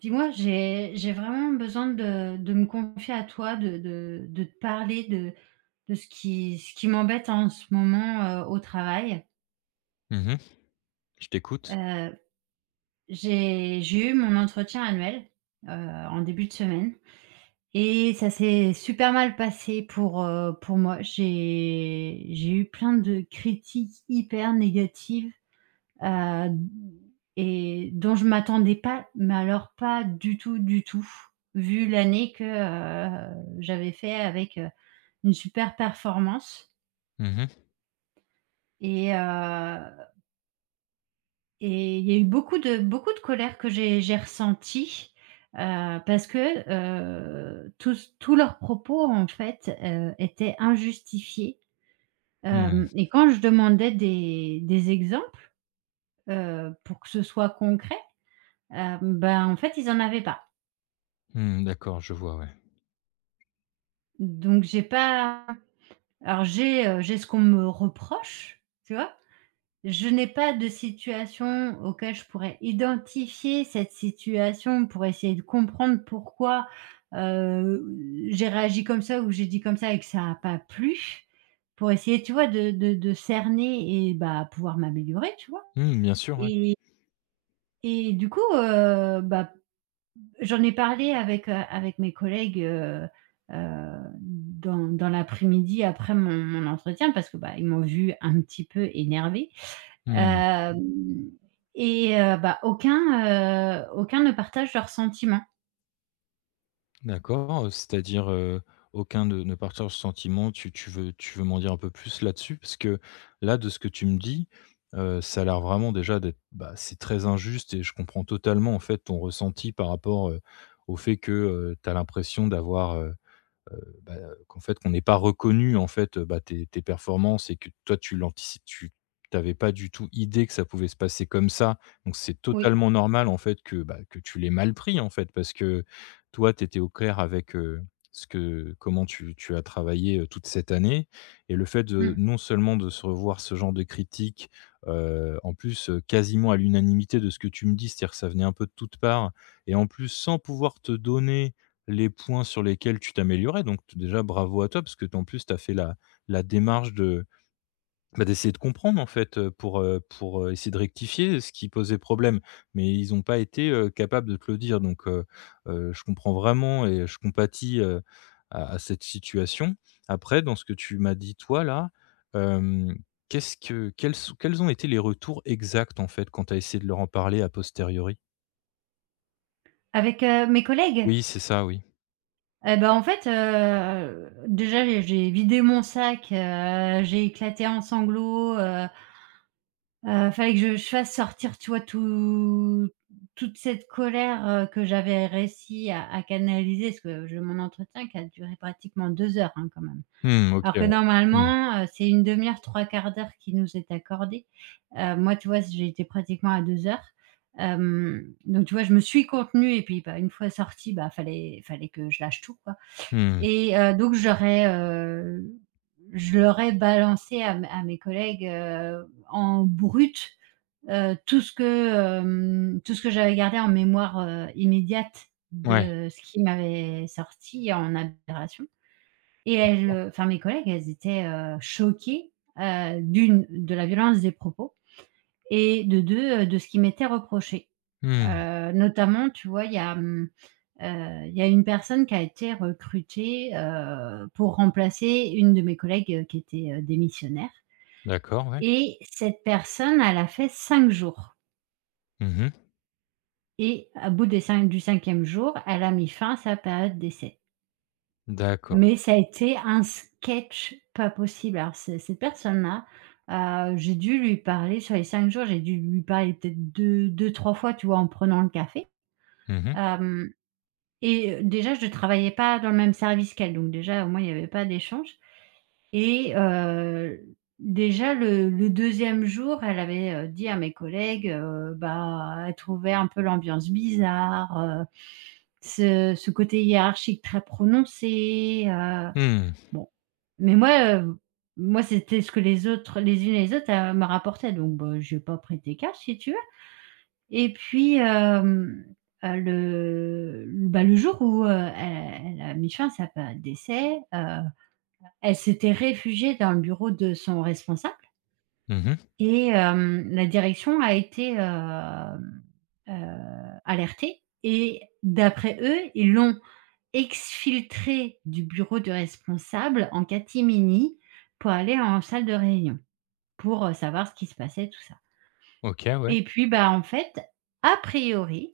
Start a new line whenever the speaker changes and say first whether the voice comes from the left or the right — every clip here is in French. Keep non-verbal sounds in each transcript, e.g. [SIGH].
right: Dis-moi, j'ai vraiment besoin de me confier à toi, de te parler de ce qui m'embête en ce moment, au travail.
left: Mmh mh. Je t'écoute.
right: Heu, j'ai eu mon entretien annuel, en début de semaine et ça s'est super mal passé pour moi. J'ai eu plein de critiques hyper négatives Heu et dont je m'attendais pas, mais alors pas du tout, du tout, vu l'année que, j'avais fait avec, une super performance,
left: Mmh mh.
right: et heu et il y a eu beaucoup de colère que j'ai ressentie, parce que, tous leurs propos, en fait, étaient injustifiés,
left: Mmh.
right: hem et quand je demandais des exemples, pour que ce soit concret, ben, en fait, ils en avaient pas.
left: Mmh, d'accord, je vois, ouais.
right: Donc j'ai pas alors j'ai ce qu'on me reproche, tu vois? Je n'ai pas de situation auquel je pourrais identifier cette situation pour essayer de comprendre pourquoi, heu, j'ai réagi comme ça ou j'ai dit comme ça et que ça a pas plu. Pour essayer, tu vois, de cerner et bah, pouvoir m'améliorer, tu vois?
left: Mmh, bien sûr, ouais.
right: Et et du coup, bah, j'en ai parlé avec, avec mes collègues, dans l'après-midi après mon entretien parce que, bah, ils m'ont vu un petit peu énervée,
left: Mmh.
right: hem et bah, aucun, aucun ne partage leurs sentiments.
left: D'accord, c'est-à-dire, aucun ne partage ce sentiment. Tu veux m'en dire un peu plus là-dessus? Parce que là, de ce que tu me dis, ça a l'air vraiment déjà d'être bah, c'est très injuste et je comprends totalement, en fait, ton ressenti par rapport, au fait que, tu as l'impression d'avoir, bah, qu'en fait, qu'on n'ait pas reconnu, en fait, bah, tes performances et que toi, tu t'avais pas du tout idée que ça pouvait se passer comme ça. Donc c'est
right: Oui,
left: totalement normal, en fait, que, bah, que tu l'aies mal pris, en fait, parce que toi, tu étais au clair avec, ce que comment tu as travaillé, toute cette année et le fait de
right: mmh.
left: non seulement de se revoir ce genre de critique, en plus, quasiment à l'unanimité de ce que tu me dis, c'est-à-dire que ça venait un peu de toutes parts et en plus sans pouvoir te donner les points sur lesquels tu t'améliorais. Donc t déjà bravo à toi parce que t en plus tu as fait la démarche de, bah, d'essayer de comprendre en fait, pour, essayer de rectifier ce qui posait problème. Mais ils n'ont pas été, capables de te le dire donc, je comprends vraiment et je compatis, à cette situation. Après dans ce que tu m'as dit toi là, hem, qu'est-ce que quels sont quels ont été les retours exacts en fait quand tu as essayé de leur en parler a posteriori?
right: Avec, mes collègues?
left: Oui, c'est ça, oui.
right: Et bah, en fait, déjà, j'ai vidé mon sac, j'ai éclaté en sanglots. Heu Fallait que je fasse sortir, tu vois, toute cette colère, que j'avais réussi à canaliser parce que je mon entretien qui a duré pratiquement 2 heures, hein, quand même.
left: Mmh, OK,
right: Alors
left: ouais.
right: que
left: Mmh.
right: normalement, c'est une demi heure, trois quarts d'heure qui nous est accordée. Moi, tu vois, j'ai été pratiquement à 2 heures. Donc tu vois, je me suis contenue et puis, bah, une fois sortie, bah, fallait que je lâche tout, quoi,
left: Mmh.
right: et donc j'aurais, je l'aurais balancé à mes collègues, en brut. Tout ce que, tout ce que j'avais gardé en mémoire, immédiate
left: Ouais.
right: de ce qui m'avait sorti en aberration, et elles, enfin mes collègues, elles étaient, choquées, d'1 de la violence des propos et de 2 de ce qui m'était reproché.
left: Mmh.
right: Notamment, tu vois, il y a, il y a une personne qui a été recrutée, pour remplacer une de mes collègues, qui était, démissionnaire,
left: D'accord, ouais.
right: et cette personne, elle a fait 5 jours.
left: Mmh mh.
right: Et à bout des cin du cinquième jour, elle a mis fin à sa période d'essai.
left: D'accord.
right: Mais ça a été un sketch pas possible. Alors ce cette personne-là, j'ai dû lui parler sur les 5 jours, j'ai dû lui parler peut être deux, trois fois, tu vois, en prenant le café.
left: Mmh mh.
right: Hem Et déjà je ne travaillais pas dans le même service qu'elle, donc déjà au moins il n'y avait pas d'échange. Et déjà le 2e jour, elle avait, dit à mes collègues, bah, elle trouvait un peu l'ambiance bizarre, heu, ce côté hiérarchique très prononcé,
left: Mmh.
right: bon. Mais moi, moi c'était ce que les autres les unes et les autres, me rapportaient, donc bah, j'ai pas prêté cash si tu veux. Et puis, le bah, le jour où, elle a mis fin à sa période d'essai, elle s'était réfugiée dans le bureau de son responsable
left: Mmh mh.
right: et la direction a été, heu, alertée, et d'après eux, ils l'ont exfiltrée du bureau du responsable en catimini pour aller en salle de réunion, pour, savoir ce qui se passait, tout ça.
left: OK, ouais.
right: Et puis, bah, en fait, a priori,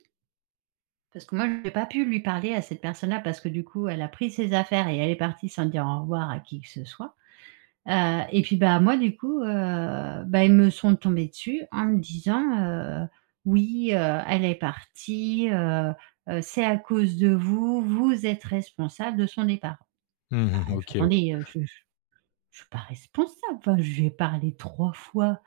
right: parce que moi j'ai pas pu lui parler à cette personne-là parce que du coup, elle a pris ses affaires et elle est partie sans dire au revoir à qui que ce soit. Et puis, bah, moi, du coup, bah, ils me sont tombés dessus en me disant, heu: «Oui, elle est partie, c'est à cause de vous, vous êtes responsable de son départ». Bah,
left: Mmh mh.
right: j
left: OK, ouais.
right: attendez, je je suis pas responsable, enfin, je lui ai parlé 3 fois.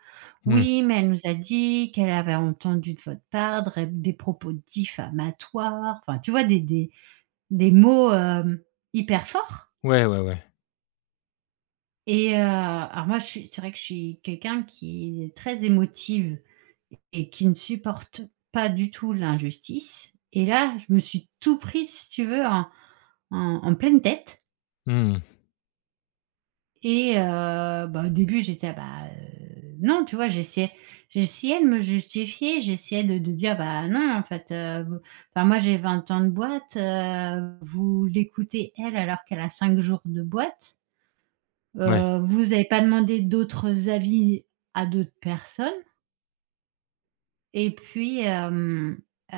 left: Mmh.
right: «Oui, mais elle nous a dit qu'elle avait entendu de votre part dres des propos diffamatoires», enfin, tu vois, des des mots, hyper forts.
left: Ouais, ouais, ouais.
right: Et alors moi je suis c'est vrai que je suis quelqu'un qui est très émotive et qui ne supporte pas du tout l'injustice, et là, je me suis tout pris, si tu veux, en pleine tête,
left: Mmh.
right: et bah, au début j'étais: «Ah bah, non», tu vois? J'essayais de me justifier, j'essayais de dire: «Bah, non, en fait, vous enfin moi j'ai 20 ans de boîte, vous l'écoutez elle alors qu'elle a 5 jours de boîte».
left: Ouais.
right: Vous n'avez pas demandé d'autres avis à d'autres personnes. Et puis, heu,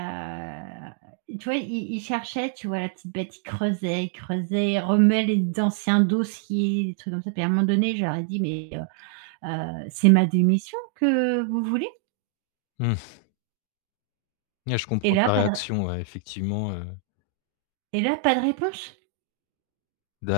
right: tu vois, il cherchait, tu vois, la petite bête, il creusait, il creusait, il remuait les anciens dossiers, des trucs comme ça, puis à un moment donné, j'aurais dit: «Mais, c'est ma démission que vous voulez?»
left: Mmh. Ouais, je
right: Et
left: comprends
right: là,
left: ta
right: pas de
left: réaction, ouais, effectivement,
right: réponse.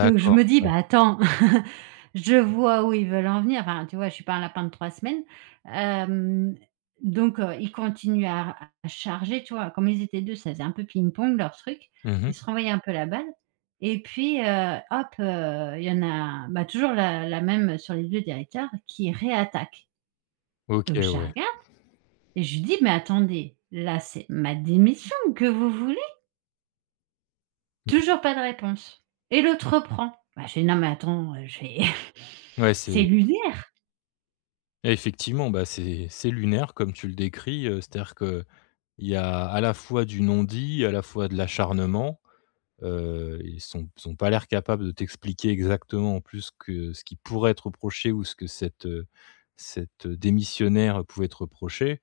right: Donc je me dis:
left: ouais.
right: «Bah, attends, [LAUGHS] je vois où ils veulent en venir». Enfin, tu vois, je suis pas un lapin de 3 semaines. Hem, donc ils continuent à charger, tu vois? Comme ils étaient 2, ça faisait un peu ping-pong leur truc.
left: Mmh mh.
right: Ils se renvoyaient un peu la balle et puis, hop, il y en a bah, toujours la même sur les 2 directeurs qui réattaque.
left: OK,
right: Donc je la
left: ouais.
right: regarde et je lui dis: «Mais attendez, là, c'est ma démission que vous voulez». Toujours pas de réponse, et l'autre reprend. Bah, j'ai dit: «Non mais attends, je vais
left: Mmh. Ouais,
right: [LAUGHS]
left: c'est
right: c'est lunaire».
left: effectivement, bah, c'est lunaire comme tu le décris, c'est-à-dire qu'il y a à la fois du non-dit, à la fois de l'acharnement. Ils sont ils ont pas l'air capables de t'expliquer exactement en plus que ce qui pourrait être reproché ou ce que cette, cette démissionnaire pouvait être reproché.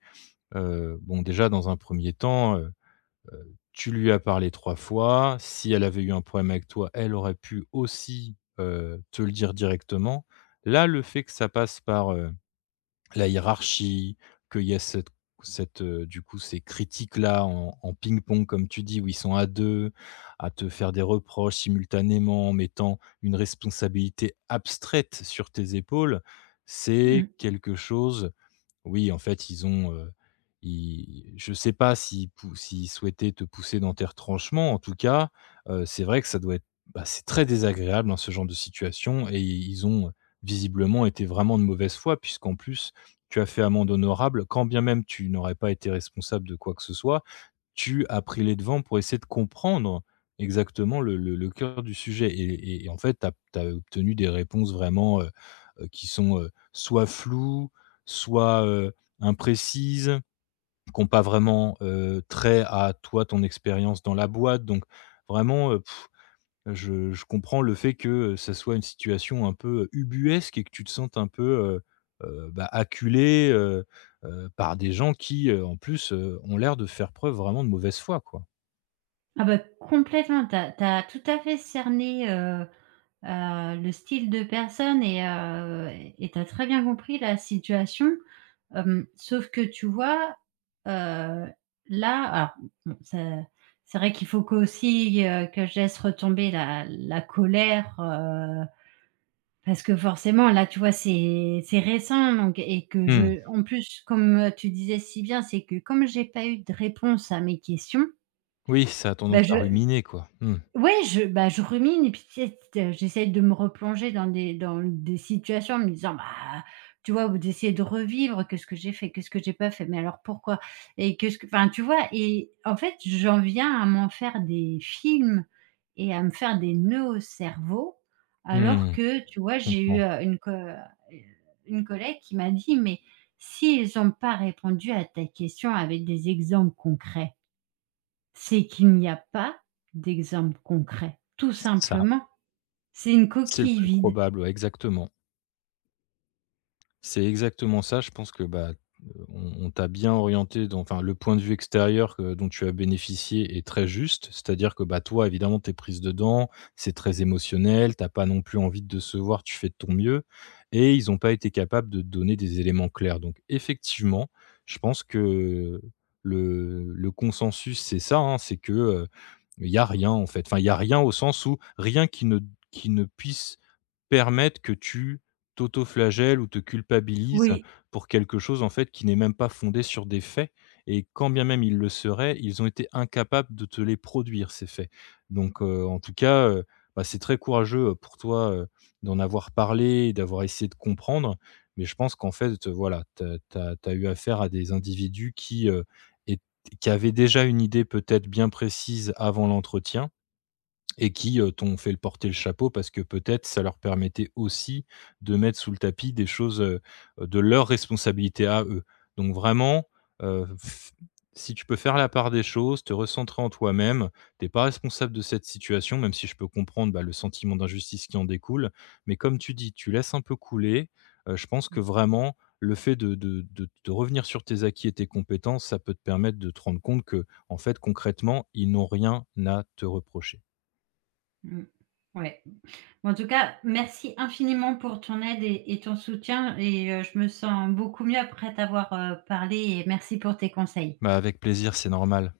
left: Bon, déjà dans un premier temps, tu lui as parlé 3 fois. Si elle avait eu un problème avec toi, elle aurait pu aussi, te le dire directement. Là, le fait que ça passe par, la hiérarchie, qu'il y a cette, du coup, ces critiques-là en en ping-pong, comme tu dis, où ils sont à 2 à te faire des reproches simultanément, en mettant une responsabilité abstraite sur tes épaules, c'est
right: Mmh.
left: quelque chose. Oui, en fait, ils ont, ils je ne sais pas s'ils souhaitaient te pousser dans tes retranchements. En tout cas, c'est vrai que ça doit être, bah, c'est très désagréable, hein, ce genre de situation, et ils ont visiblement été vraiment de mauvaise foi puisqu'en plus, tu as fait amende honorable quand bien même tu n'aurais pas été responsable de quoi que ce soit. Tu as pris les devants pour essayer de comprendre exactement le cœur du sujet et en fait, tu as obtenu des réponses vraiment, qui sont, soit floues, soit, imprécises, qui ont pas vraiment, trait à toi, ton expérience dans la boîte, donc vraiment, je comprends le fait que ça soit une situation un peu, ubuesque, et que tu te sentes un peu, heu bah, acculé, par des gens qui, en plus, ont l'air de faire preuve vraiment de mauvaise foi, quoi.
right: Ah bah, complètement, tu as tout à fait cerné, le style de personne et tu as très bien compris la situation. Sauf que tu vois, heu, là alors bon, ça c'est vrai qu'il faut qu'aussi, que je laisse retomber la colère, parce que forcément, là, tu vois, c'est récent donc, et que
left: Mmh.
right: je en plus, comme, tu disais si bien, c'est que comme j'ai pas eu de réponse à mes questions,
left: Oui, ça a tendance
right: bah,
left: à
right: je
left: ruminer, quoi. Mmh.
right: ouais, je bah, je rumine, et puis tu sais, t de me replonger dans des situations en me disant: «Bah», tu vois? Ou d'essayer de revivre: «Qu'est-ce que j'ai fait? Qu'est-ce que j'ai pas fait? Mais alors pourquoi? Et que ce que» enfin, tu vois? Et en fait, j'en viens à m'en faire des films et à me faire des nœuds au cerveau. Alors
left: Mmh. Je
right: que, tu vois, j'ai eu,
left: comprends.
right: une collègue qui m'a dit: «Mais s'ils n'ont pas répondu à ta question avec des exemples concrets, c'est qu'il n'y a pas d'exemple concret, tout
left: C'est ça.
right: simplement. C'est une
left: C'est le
right: coquille
left: plus
right: vide».
left: probable, ouais, exactement. C'est exactement ça. Je pense que, bah, on t'a bien orienté dans enfin, le point de vue extérieur que dont tu as bénéficié est très juste. C'est-à-dire que, bah, toi, évidemment, tu es prise dedans, c'est très émotionnel. T'as pas non plus envie de décevoir, tu fais de ton mieux et ils n'ont pas été capables de te donner des éléments clairs. Donc effectivement, je pense que le consensus, c'est ça, hein, c'est que, il y a rien, en fait. Enfin, il y a rien au sens où rien qui ne qui ne puisse Permettent que tu t'autoflagelles ou te culpabilises
right: Oui.
left: pour quelque chose, en fait, qui n'est même pas fondé sur des faits, et quand bien même ils le seraient, ils ont été incapables de te les produire, ces faits. Donc en tout cas, bah, c'est très courageux, pour toi, d'en avoir parlé et d'avoir essayé de comprendre. Mais je pense qu'en fait, voilà, tu as eu affaire à des individus qui, ét qui avaient déjà une idée peut-être bien précise avant l'entretien et qui, t'ont fait le porter le chapeau parce que peut-être ça leur permettait aussi de mettre sous le tapis des choses, de leur responsabilité à eux. Donc vraiment, f si tu peux faire la part des choses, te recentrer en toi-même, t'es pas responsable de cette situation, même si je peux comprendre, bah, le sentiment d'injustice qui en découle. Mais comme tu dis, tu laisses un peu couler, je pense que vraiment le fait de revenir sur tes acquis et tes compétences, ça peut te permettre de te rendre compte que en fait concrètement, ils n'ont rien à te reprocher.
right: Mmh. Ouais. En tout cas, merci infiniment pour ton aide et ton soutien et je me sens beaucoup mieux après t'avoir, parlé, et merci pour tes conseils.
left: Bah, avec plaisir, c'est normal.